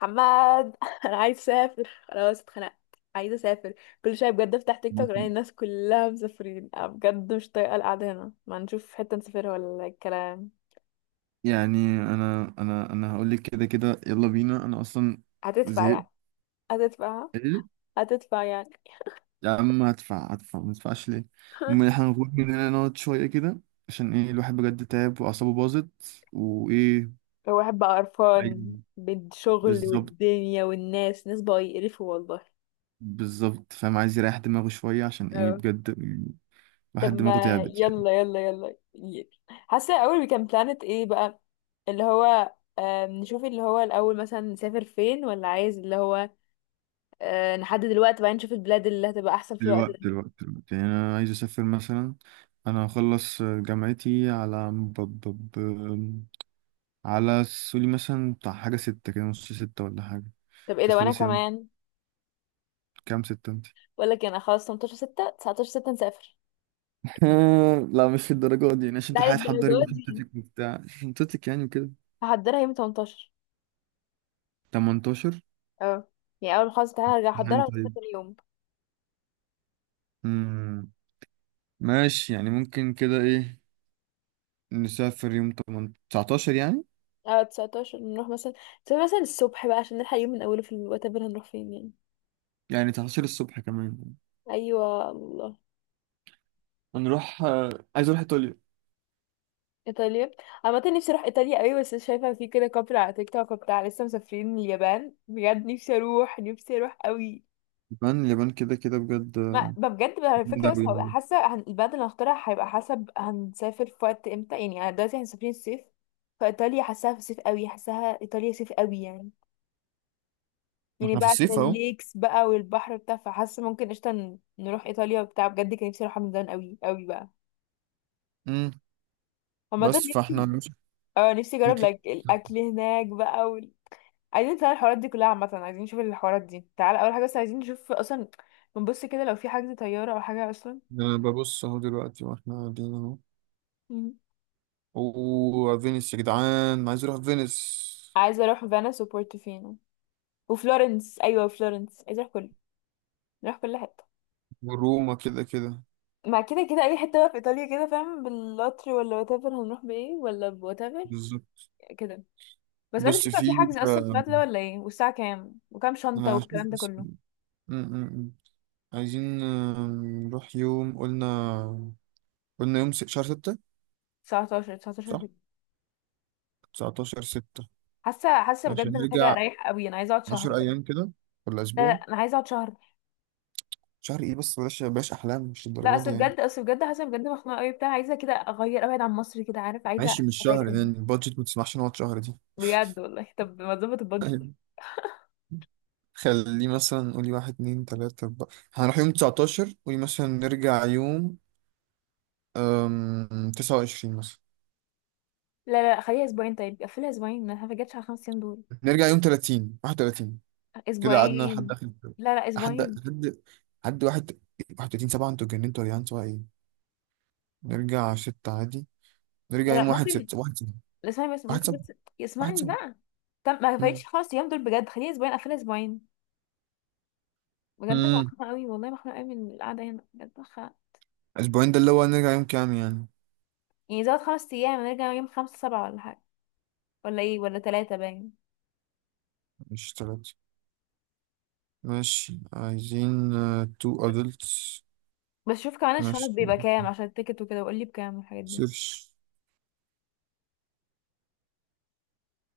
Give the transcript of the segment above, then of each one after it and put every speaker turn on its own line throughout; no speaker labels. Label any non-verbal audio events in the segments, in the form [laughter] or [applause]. حماد، [laughs] انا عايز اسافر، خلاص اتخنقت. عايزه اسافر. كل شويه بجد افتح تيك توك الاقي
مثلاً.
الناس كلها مسافرين. أنا بجد مش طايقه القعده هنا، ما نشوف حته نسافرها ولا الكلام؟
يعني انا هقول لك كده كده، يلا بينا. انا اصلا
هتدفع
زهقت.
يعني؟ هتدفع
ايه؟
هتدفع يعني؟
يا عم هدفع هدفع، ما تدفعش ليه؟ المهم
[laughs]
احنا هنخرج من هنا نقعد شويه كده، عشان ايه؟ الواحد بجد تعب واعصابه باظت، وايه.
الواحد بقى
عايز.
قرفان بالشغل
بالظبط،
والدنيا والناس، ناس بقى يقرفوا والله.
بالظبط، فاهم، عايز يريح دماغه شويه، عشان ايه؟
اه.
بجد
طب
الواحد دماغه
ما
تعبت يعني.
يلا يلا يلا يلا. حاسه الاول كان بلانت ايه بقى، اللي هو، نشوف اللي هو الاول مثلا نسافر فين، ولا عايز اللي هو، نحدد الوقت بعدين نشوف البلاد اللي هتبقى احسن في الوقت
دلوقتي
ده.
دلوقتي دلوقتي يعني انا عايز اسافر مثلا. انا هخلص جامعتي على على، سوري، مثلا بتاع حاجة ستة كده، نص ستة ولا حاجة.
طب ايه ده، وانا
تخلصي يعني.
كمان.
كام ستة انت؟
بقول لك إيه، انا خلاص 18 6 19 6 نسافر.
[laughs] لا مش الدرجات دي يعني، عشان
لا
تلحقي تحضري
للدرجه دي،
شنطتك وبتاع [laughs] شنطتك يعني كده.
هحضرها يوم 18.
18؟
اه. يعني اول ما خلاص تعالى ارجع
امتحان
احضرها وتبقى
طيب.
تاني يوم.
امم ماشي، يعني ممكن كده ايه، نسافر يوم 8 19 يعني.
اه، 19 نروح مثلا. تبقى مثلا الصبح بقى عشان نلحق يوم من اوله، في الوقت اللي هنروح فين يعني.
يعني 19 الصبح كمان.
ايوه الله
هنروح آه، عايز اروح ايطاليا.
ايطاليا. عامة نفسي اروح ايطاليا قوي، بس شايفه في كده كابل على تيك توك وبتاع لسه مسافرين اليابان، بجد نفسي اروح، نفسي اروح قوي.
اليابان، اليابان كده كده بجد
ما
آه،
ما بجد بقى الفكرة،
جامدة
بس
أوي
هبقى
يعني.
حاسة البلد اللي هختارها هيبقى حسب هنسافر في وقت امتى، يعني انا دلوقتي احنا مسافرين الصيف. فايطاليا حاساها في الصيف قوي، حاساها ايطاليا صيف قوي يعني.
ما
يعني
احنا في
بقى عشان
الصيف اهو.
الليكس بقى والبحر بتاع، فحاسة ممكن قشطة نروح ايطاليا وبتاع، بجد كان نفسي اروحها من زمان قوي قوي بقى.
امم
عامة
بس فاحنا
نفسي. اه، نفسي اجرب
نطلع.
لايك الاكل هناك بقى عايزين نتابع الحوارات دي كلها، عامة عايزين نشوف الحوارات دي، تعال اول حاجة بس عايزين نشوف اصلا. بنبص كده لو في حجز طيارة او حاجة اصلا.
انا ببص اهو دلوقتي واحنا قاعدين اهو.
مم.
اوه فينيس يا جدعان، أنا عايز اروح فينيس.
عايزة اروح فينيس وبورتوفينو وفلورنس، ايوه فلورنس، عايزه اروح كله. نروح كل حته.
وروما كده كده.
مع كده كده اي حته بقى في ايطاليا، كده فاهم، بالقطر ولا وات ايفر، هنروح بايه ولا بوات ايفر،
بالظبط.
كده. بس عايزه
بص
اشوف لو في
في
حجز اصلا في
آه،
الوقت ده ولا ايه، والساعه كام وكام شنطه
انا
والكلام ده
حاسس-
كله.
م- م- م. عايزين آه، نروح يوم، قلنا يوم شهر ستة.
19 19
صح.
ساعة.
19 ستة.
حاسه حاسه
عشان
بجد محتاجه
نرجع،
اريح قوي، انا عايزه اقعد شهر
10
بجد.
ايام كده ولا
لا لا،
اسبوع؟
انا عايزه اقعد شهر.
شهر ايه بس؟ بلاش بلاش احلام، مش
لا،
الدرجات دي
اصل
يعني.
بجد اصل بجد حاسه بجد مخنوقه قوي بتاع، عايزه كده اغير ابعد عن مصر كده عارف، عايزه
ماشي، مش
ابعد
شهر
قوي.
يعني، البادجت ما تسمحش نقعد شهر دي.
بجد والله، طب ما تظبط البادجت.
[laughs] خليه مثلا، قولي واحد اتنين تلاتة أربعة. هنروح يوم 19، قولي مثلا نرجع يوم 29 مثلا.
لا لا، خليها اسبوعين، طيب قفلها اسبوعين، انا ما جاتش على خمس ايام دول.
نرجع يوم 30، 31، كده قعدنا لحد
اسبوعين.
آخر الجو.
لا لا،
لحد
اسبوعين.
لحد لحد 31/7، انتوا اتجننتوا يا جدعان، سواء ايه. نرجع ستة عادي.
لا
نرجع يوم
لا،
واحد
ممكن.
ستة، واحد سبعة
لا، اسمعني بس
واحد
ممكن
سبعة
بس.
واحد
اسمعني
سبعة.
بقى. طب ما
مم.
فايتش خالص الايام دول بجد، خليني اسبوعين، اقفلها اسبوعين. بجد انا
مم.
مخنوقه قوي والله، مخنوقه قوي من القعده هنا، بجد مخنوقه.
أسبوعين ده اللي هو نرجع يوم كام يعني؟
يعني زود خمس ايام، نرجع يوم خمسة سبعة ولا حاجه، ولا ايه، ولا ثلاثة باين.
مش تلاتة. ماشي، عايزين تو أدلتس.
بس شوف كمان الشنط
ماشي
بيبقى كام عشان التيكت وكده، وقول لي بكام الحاجات دي.
سيرش،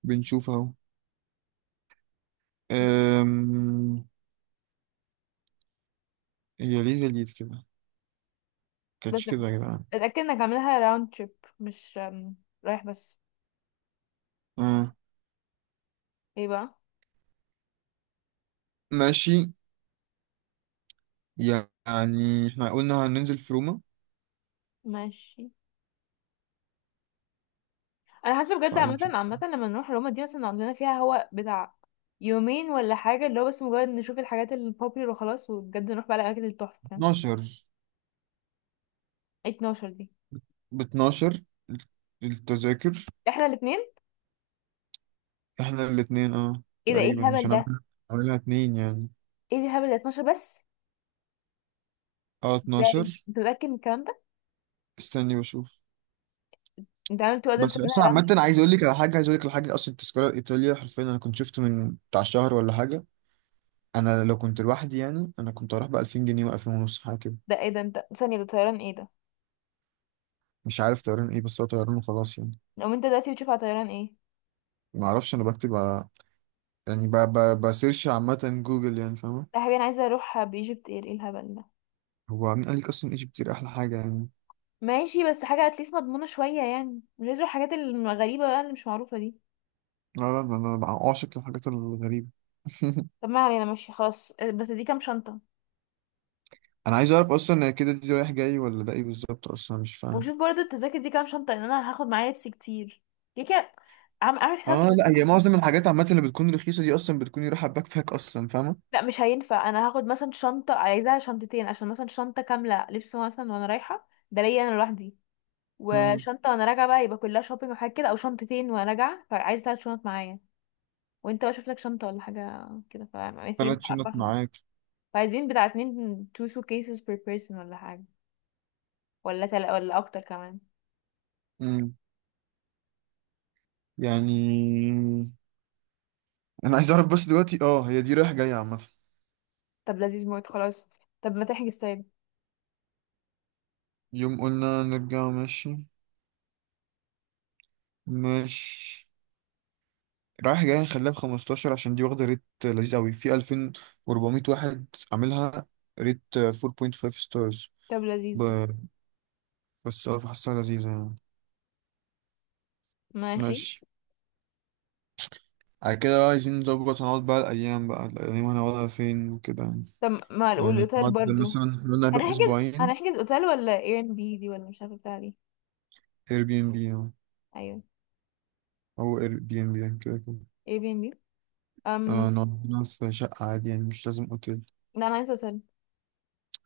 بنشوف اهو.
مم.
أم... هي ليه جديد كده؟ كانتش
بس
كده يا جدعان.
اتاكد انك عاملها راوند تريب، مش رايح بس.
أه.
ايه بقى.
ماشي يعني، احنا قلنا هننزل في روما.
ماشي. انا حاسه بجد،
تعالي
عامه
نشوف.
عامه لما نروح روما دي مثلا عندنا فيها هو بتاع يومين ولا حاجه، اللي هو بس مجرد نشوف الحاجات البوبيلر وخلاص، وبجد نروح بقى الاماكن التحفه فاهم.
12؟
12 دي.
ب 12 التذاكر.
احنا الاثنين.
احنا الاتنين اه
ايه ده، ايه
تقريبا،
الهبل
عشان
ده.
اعملها اتنين يعني.
ايه ده الهبل ده، 12 بس.
اه
ازاي.
12.
انت متاكد من الكلام ده.
استني بشوف.
انت عامل تو ادلتس
بس
منها
اصلا عامة،
رمل.
عايز اقول لك على حاجة. اصلا التذكرة الايطالية حرفيا، انا كنت شفت من بتاع شهر ولا حاجة. انا لو كنت لوحدي يعني، انا كنت هروح ب 2000 جنيه و2000 ونص حاجة كده.
ده ايه ده، انت ثانيه، ده طيران ايه ده.
مش عارف طيران ايه، بس هو طيران وخلاص يعني.
لو انت دلوقتي بتشوف على طيران ايه.
ما اعرفش، انا بكتب على، يعني بسيرش عامه جوجل يعني، فاهمه.
لا يا حبيبي، انا عايزه اروح بايجيبت اير، ايه الهبل ده.
هو مين قال لك اصلا ايجيبت دي احلى حاجه يعني؟
ماشي بس حاجه اتليست مضمونه شويه يعني، مش عايزه اروح الحاجات الغريبه بقى اللي مش معروفه دي.
لا، لا، ده انا بقى عاشق للحاجات الغريبه.
طب ما علينا، ماشي خلاص، بس دي كام شنطه.
[laughs] انا عايز اعرف اصلا كده، دي رايح جاي ولا ده ايه بالظبط، اصلا مش فاهم.
وشوف برضو التذاكر دي كام شنطة، لان انا هاخد معايا لبس كتير، كده كده. عم اعمل حسابك
اه،
ان انا
لا هي
مثلا
معظم
[laughs]
الحاجات عامه اللي بتكون رخيصه دي اصلا بتكون رايحه باك باك، اصلا فاهمه.
لا مش هينفع، انا هاخد مثلا شنطة، عايزاها شنطتين، عشان مثلا شنطة كاملة لبس مثلا وانا رايحة، ده ليا انا لوحدي.
امم
وشنطة وانا راجعة بقى، يبقى كلها شوبينج وحاجات كده، او شنطتين وانا راجعة، فعايز ثلاث شنط معايا. وانت بقى شوف لك شنطة ولا حاجة كده،
ثلاث
فمحتاجين
شنط
نعبرهم.
معاك؟
فعايزين بتاع اتنين two suitcases per person ولا حاجة. ولا ولا اكتر كمان.
امم يعني انا عايز اعرف بس دلوقتي، اه هي دي رايح جاي عامه.
طب لذيذ موت خلاص. طب ما تحجز طيب.
يوم قلنا نرجع ماشي. ماشي، رايح جاي، خليها ب 15 عشان دي واخده ريت لذيذ قوي في 2400 واحد، عاملها ريت 4.5 ستارز.
طب لذيذ.
ب... بس اه فحسها لذيذه يعني.
ماشي.
ماشي. على كده بقى عايزين نظبط، هنقعد بقى الايام، بقى الايام هنقعدها فين وكده يعني.
طب ما
يعني
الاوتيل
نقعد،
برضو.
مثلا إحنا قلنا نروح
هنحجز
اسبوعين.
هنحجز اوتيل ولا اير ان بي دي، ولا مش عارفه بتاع دي.
اير بي ام بي
ايوه
او اير بي ام بي يعني كده كده.
اير بي ان بي. ام
اه نقعد هنا في شقه عادي يعني، مش لازم اوتيل.
لا انا عايزه اوتيل.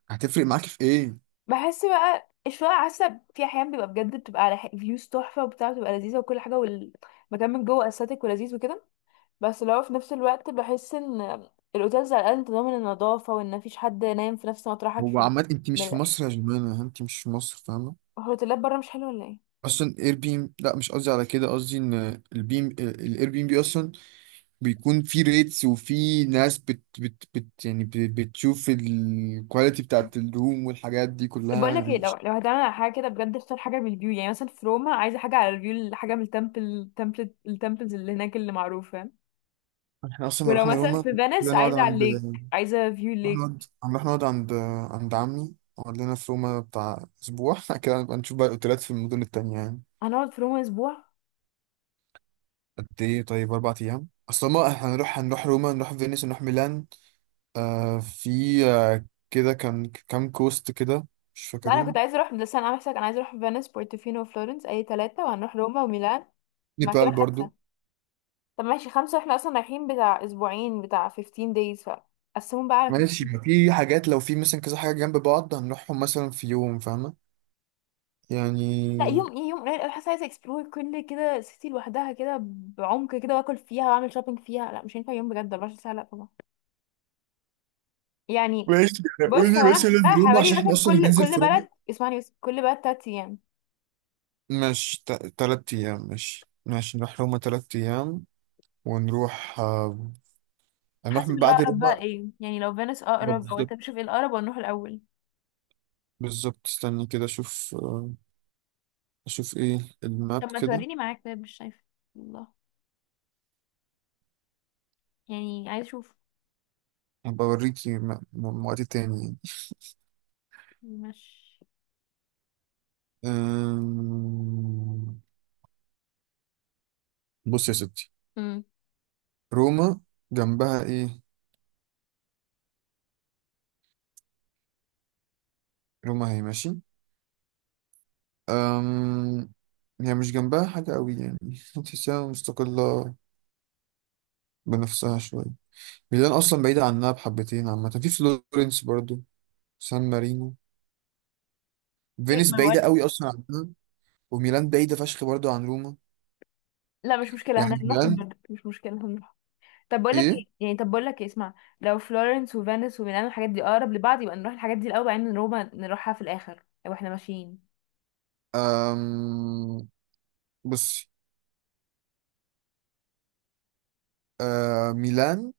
هتفرق معاك في ايه؟
بحس بقى الشقق عسب في احيان بيبقى بجد بتبقى على فيوز تحفه وبتاع، بتبقى لذيذه وكل حاجه والمكان من جوه استاتيك ولذيذ وكده. بس لو في نفس الوقت بحس ان الاوتيلز على الاقل انت ضامن النظافه، وان مفيش حد نايم في نفس مطرحك
هو
في
عمال، انت مش في
الم-
مصر يا جماعه، انت مش في مصر فاهمه.
الهوتيلات بره مش حلوه ولا ايه.
اصلا اير بي ام، لا مش قصدي على كده، قصدي ان البيم الاير بي ام بي اصلا بيكون في ريتس، وفي ناس بت يعني بتشوف الكواليتي بتاعت الروم والحاجات دي
طب بقول
كلها
لك
يعني
ايه، لو لو هتعمل على حاجه كده بجد، اختار حاجه من الفيو يعني. مثلا في روما عايزه حاجه على الفيو، حاجه من التمبلز اللي هناك اللي معروفه.
يعني احنا اصلا لو
ولو
رحنا
مثلا في
روما،
فينيس
كده نقعد
عايزه على
عند
الليك، عايزه فيو الليك.
رحنا نقعد رحنا نقعد عند عند عمي، قعد لنا في روما بتاع اسبوع. [laughs] كده نبقى نشوف بقى الاوتيلات في المدن التانية يعني.
هنقعد في روما اسبوع.
قد ايه طيب؟ 4 ايام اصلا، ما احنا هنروح روما، نروح فينيس، نروح ميلان. آه في، آه كده كان كام كوست كده، مش
لا انا
فاكرهم.
كنت عايزه اروح، بس انا عامله حسابك، انا عايزه اروح فينيس بورتوفينو وفلورنس، اي ثلاثه، وهنروح روما وميلان. مع كده
نيبال برضو.
خمسه. طب ماشي خمسه، احنا اصلا رايحين بتاع اسبوعين، بتاع 15 days، فقسمهم بقى على.
ماشي، ما في حاجات لو في مثلا كذا حاجة جنب بعض هنروحهم مثلا في يوم، فاهمة
لا
يعني.
يوم ايه، يوم قليل قوي، حاسه عايزه اكسبلور كل كده سيتي لوحدها كده بعمق كده، واكل فيها واعمل شوبينج فيها، لا مش هينفع يوم بجد 24 ساعه لا طبعا يعني.
ماشي.
بص هو
قولي
انا حسبتها
مثلا روما،
حوالي
عشان احنا
مثلا
اصلا
كل
هننزل
كل
في روما.
بلد، اسمعني بس، كل بلد تلات ايام.
مش 3 أيام؟ ماشي، ماشي نروح روما 3 أيام. ونروح آه، هنروح
حسب
من بعد
الاقرب
روما
بقى
آه،
ايه يعني، لو فينس اقرب او
بالظبط،
انت بتشوف ايه الاقرب ونروح الاول.
بالظبط، استني كده أشوف. آه أشوف إيه الماب
طب ما
كده.
توريني معاك طيب، مش شايفه. الله. يعني عايز اشوف.
هبقى أوريكي وقت تاني.
مش
أم... بص يا ستي.
امم
روما، جنبها ايه؟ روما هي ماشي. أم... هي مش جنبها حاجة قوي يعني. [laughs] تحسها مستقلة بنفسها شوية. ميلان أصلا بعيدة عنها بحبتين عامة. في فلورنس برضو، سان مارينو. فينيس
ما
بعيدة
بقول.
قوي أصلا عنها. وميلان بعيدة فشخ برضو عن روما.
لا مش مشكله،
يعني
هنروحهم
ميلان،
برضه، مش مشكله هنروحهم. طب بقول لك
إيه.
ايه يعني، طب بقول لك ايه، اسمع. لو فلورنس وفينيس وميلانو الحاجات دي اقرب لبعض، يبقى نروح الحاجات دي الاول، بعدين روما نروحها في الاخر لو احنا ماشيين.
أم... بص، آه ميلان.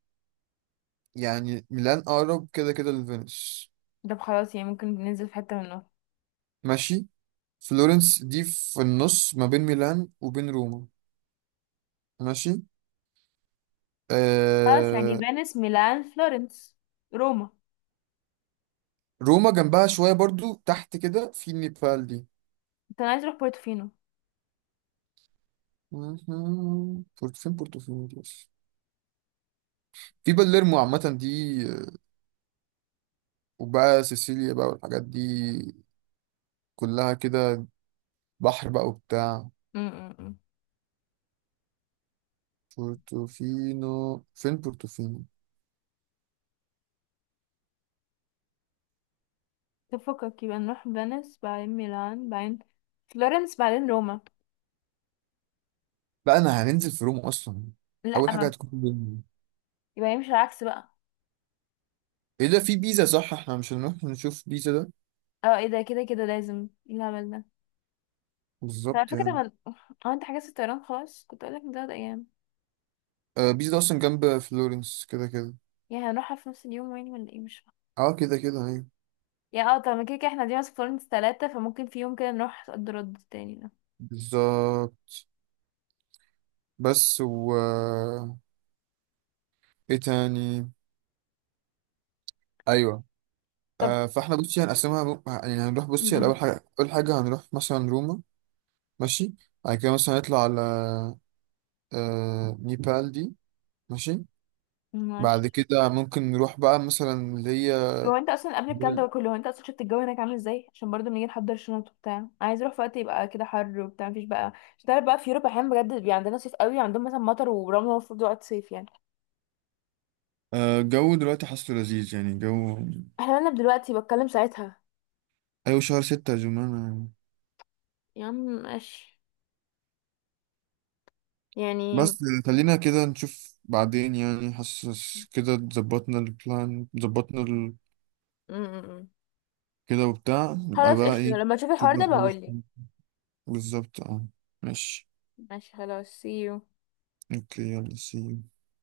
يعني ميلان أقرب كده كده لفينيس.
طب خلاص يعني ممكن ننزل في حته منهم.
ماشي. فلورنس دي في النص ما بين ميلان وبين روما. ماشي
خلاص يعني
آه.
فينيس ميلان فلورنس روما.
روما جنبها شوية برضو تحت كده، في نيبال دي.
انت أنا عايز اروح بورتوفينو.
مهم. فين بورتوفينو دي بس؟ في باليرمو عامة دي آه، وبقى سيسيليا بقى، والحاجات دي كلها كده، بحر بقى وبتاع.
امم
بورتوفينو، فين بورتوفينو؟
طب فكك، يبقى نروح فينيس بعدين ميلان بعدين فلورنس بعدين روما.
بقى انا هننزل في روما اصلا،
لا
اول حاجة
ما.
هتكون بيلمو.
يبقى يمشي العكس بقى.
ايه ده، في بيزا صح، احنا مش هنروح نشوف بيزا ده؟
اه ايه ده، كده كده لازم، ايه الهبل ده. طب على
بالظبط
فكره، طب
يعني
هو انت حجزت الطيران خلاص، كنت اقول لك من تلات ايام.
آه، بيس ده اصلا جنب فلورنس كده كده.
يعني هنروحها في نفس اليوم يعني ولا ايه، مش.
اه كده كده ايوه.
يا اه، طب ما كده كده احنا دي في فلورنس تلاتة، فممكن في يوم كده نروح صد رد تاني ده.
بالظبط. بس و، ايه تاني، ايوه.
طب
آه، فاحنا بصي هنقسمها يعني هنروح بصي على
م-
اول حاجه هنروح مثلا روما. ماشي. بعد كده مثلا هنطلع على آه نيبال دي. ماشي.
م.
بعد
ماشي.
كده ممكن نروح بقى مثلا اللي هي
هو انت اصلا قبل الكلام ده كله، هو انت اصلا شفت الجو هناك عامل ازاي، عشان برضه بنيجي نحضر الشنط وبتاع، انا عايز اروح في وقت يبقى كده حر وبتاع، مفيش بقى. مش تعرف بقى في اوروبا احيانا بجد بيبقى عندنا صيف قوي عندهم مثلا مطر ورمل، المفروض وقت صيف يعني.
آه، الجو دلوقتي حاسه لذيذ يعني جو.
احنا مالنا دلوقتي، بتكلم ساعتها.
أيوة شهر ستة يا جماعة.
يا عم ماشي. يعني م-
بس خلينا كده نشوف بعدين يعني. حاسس كده ظبطنا البلان، ظبطنا
م- م.
كده وبتاع، نبقى
خلاص
بقى
قشطة،
ايه.
لما تشوف
نشوف
الحوار
بقى
ده
حوار
بقولي.
الفلوس. بالظبط اه. ماشي
ماشي خلاص see you
اوكي يلا سي.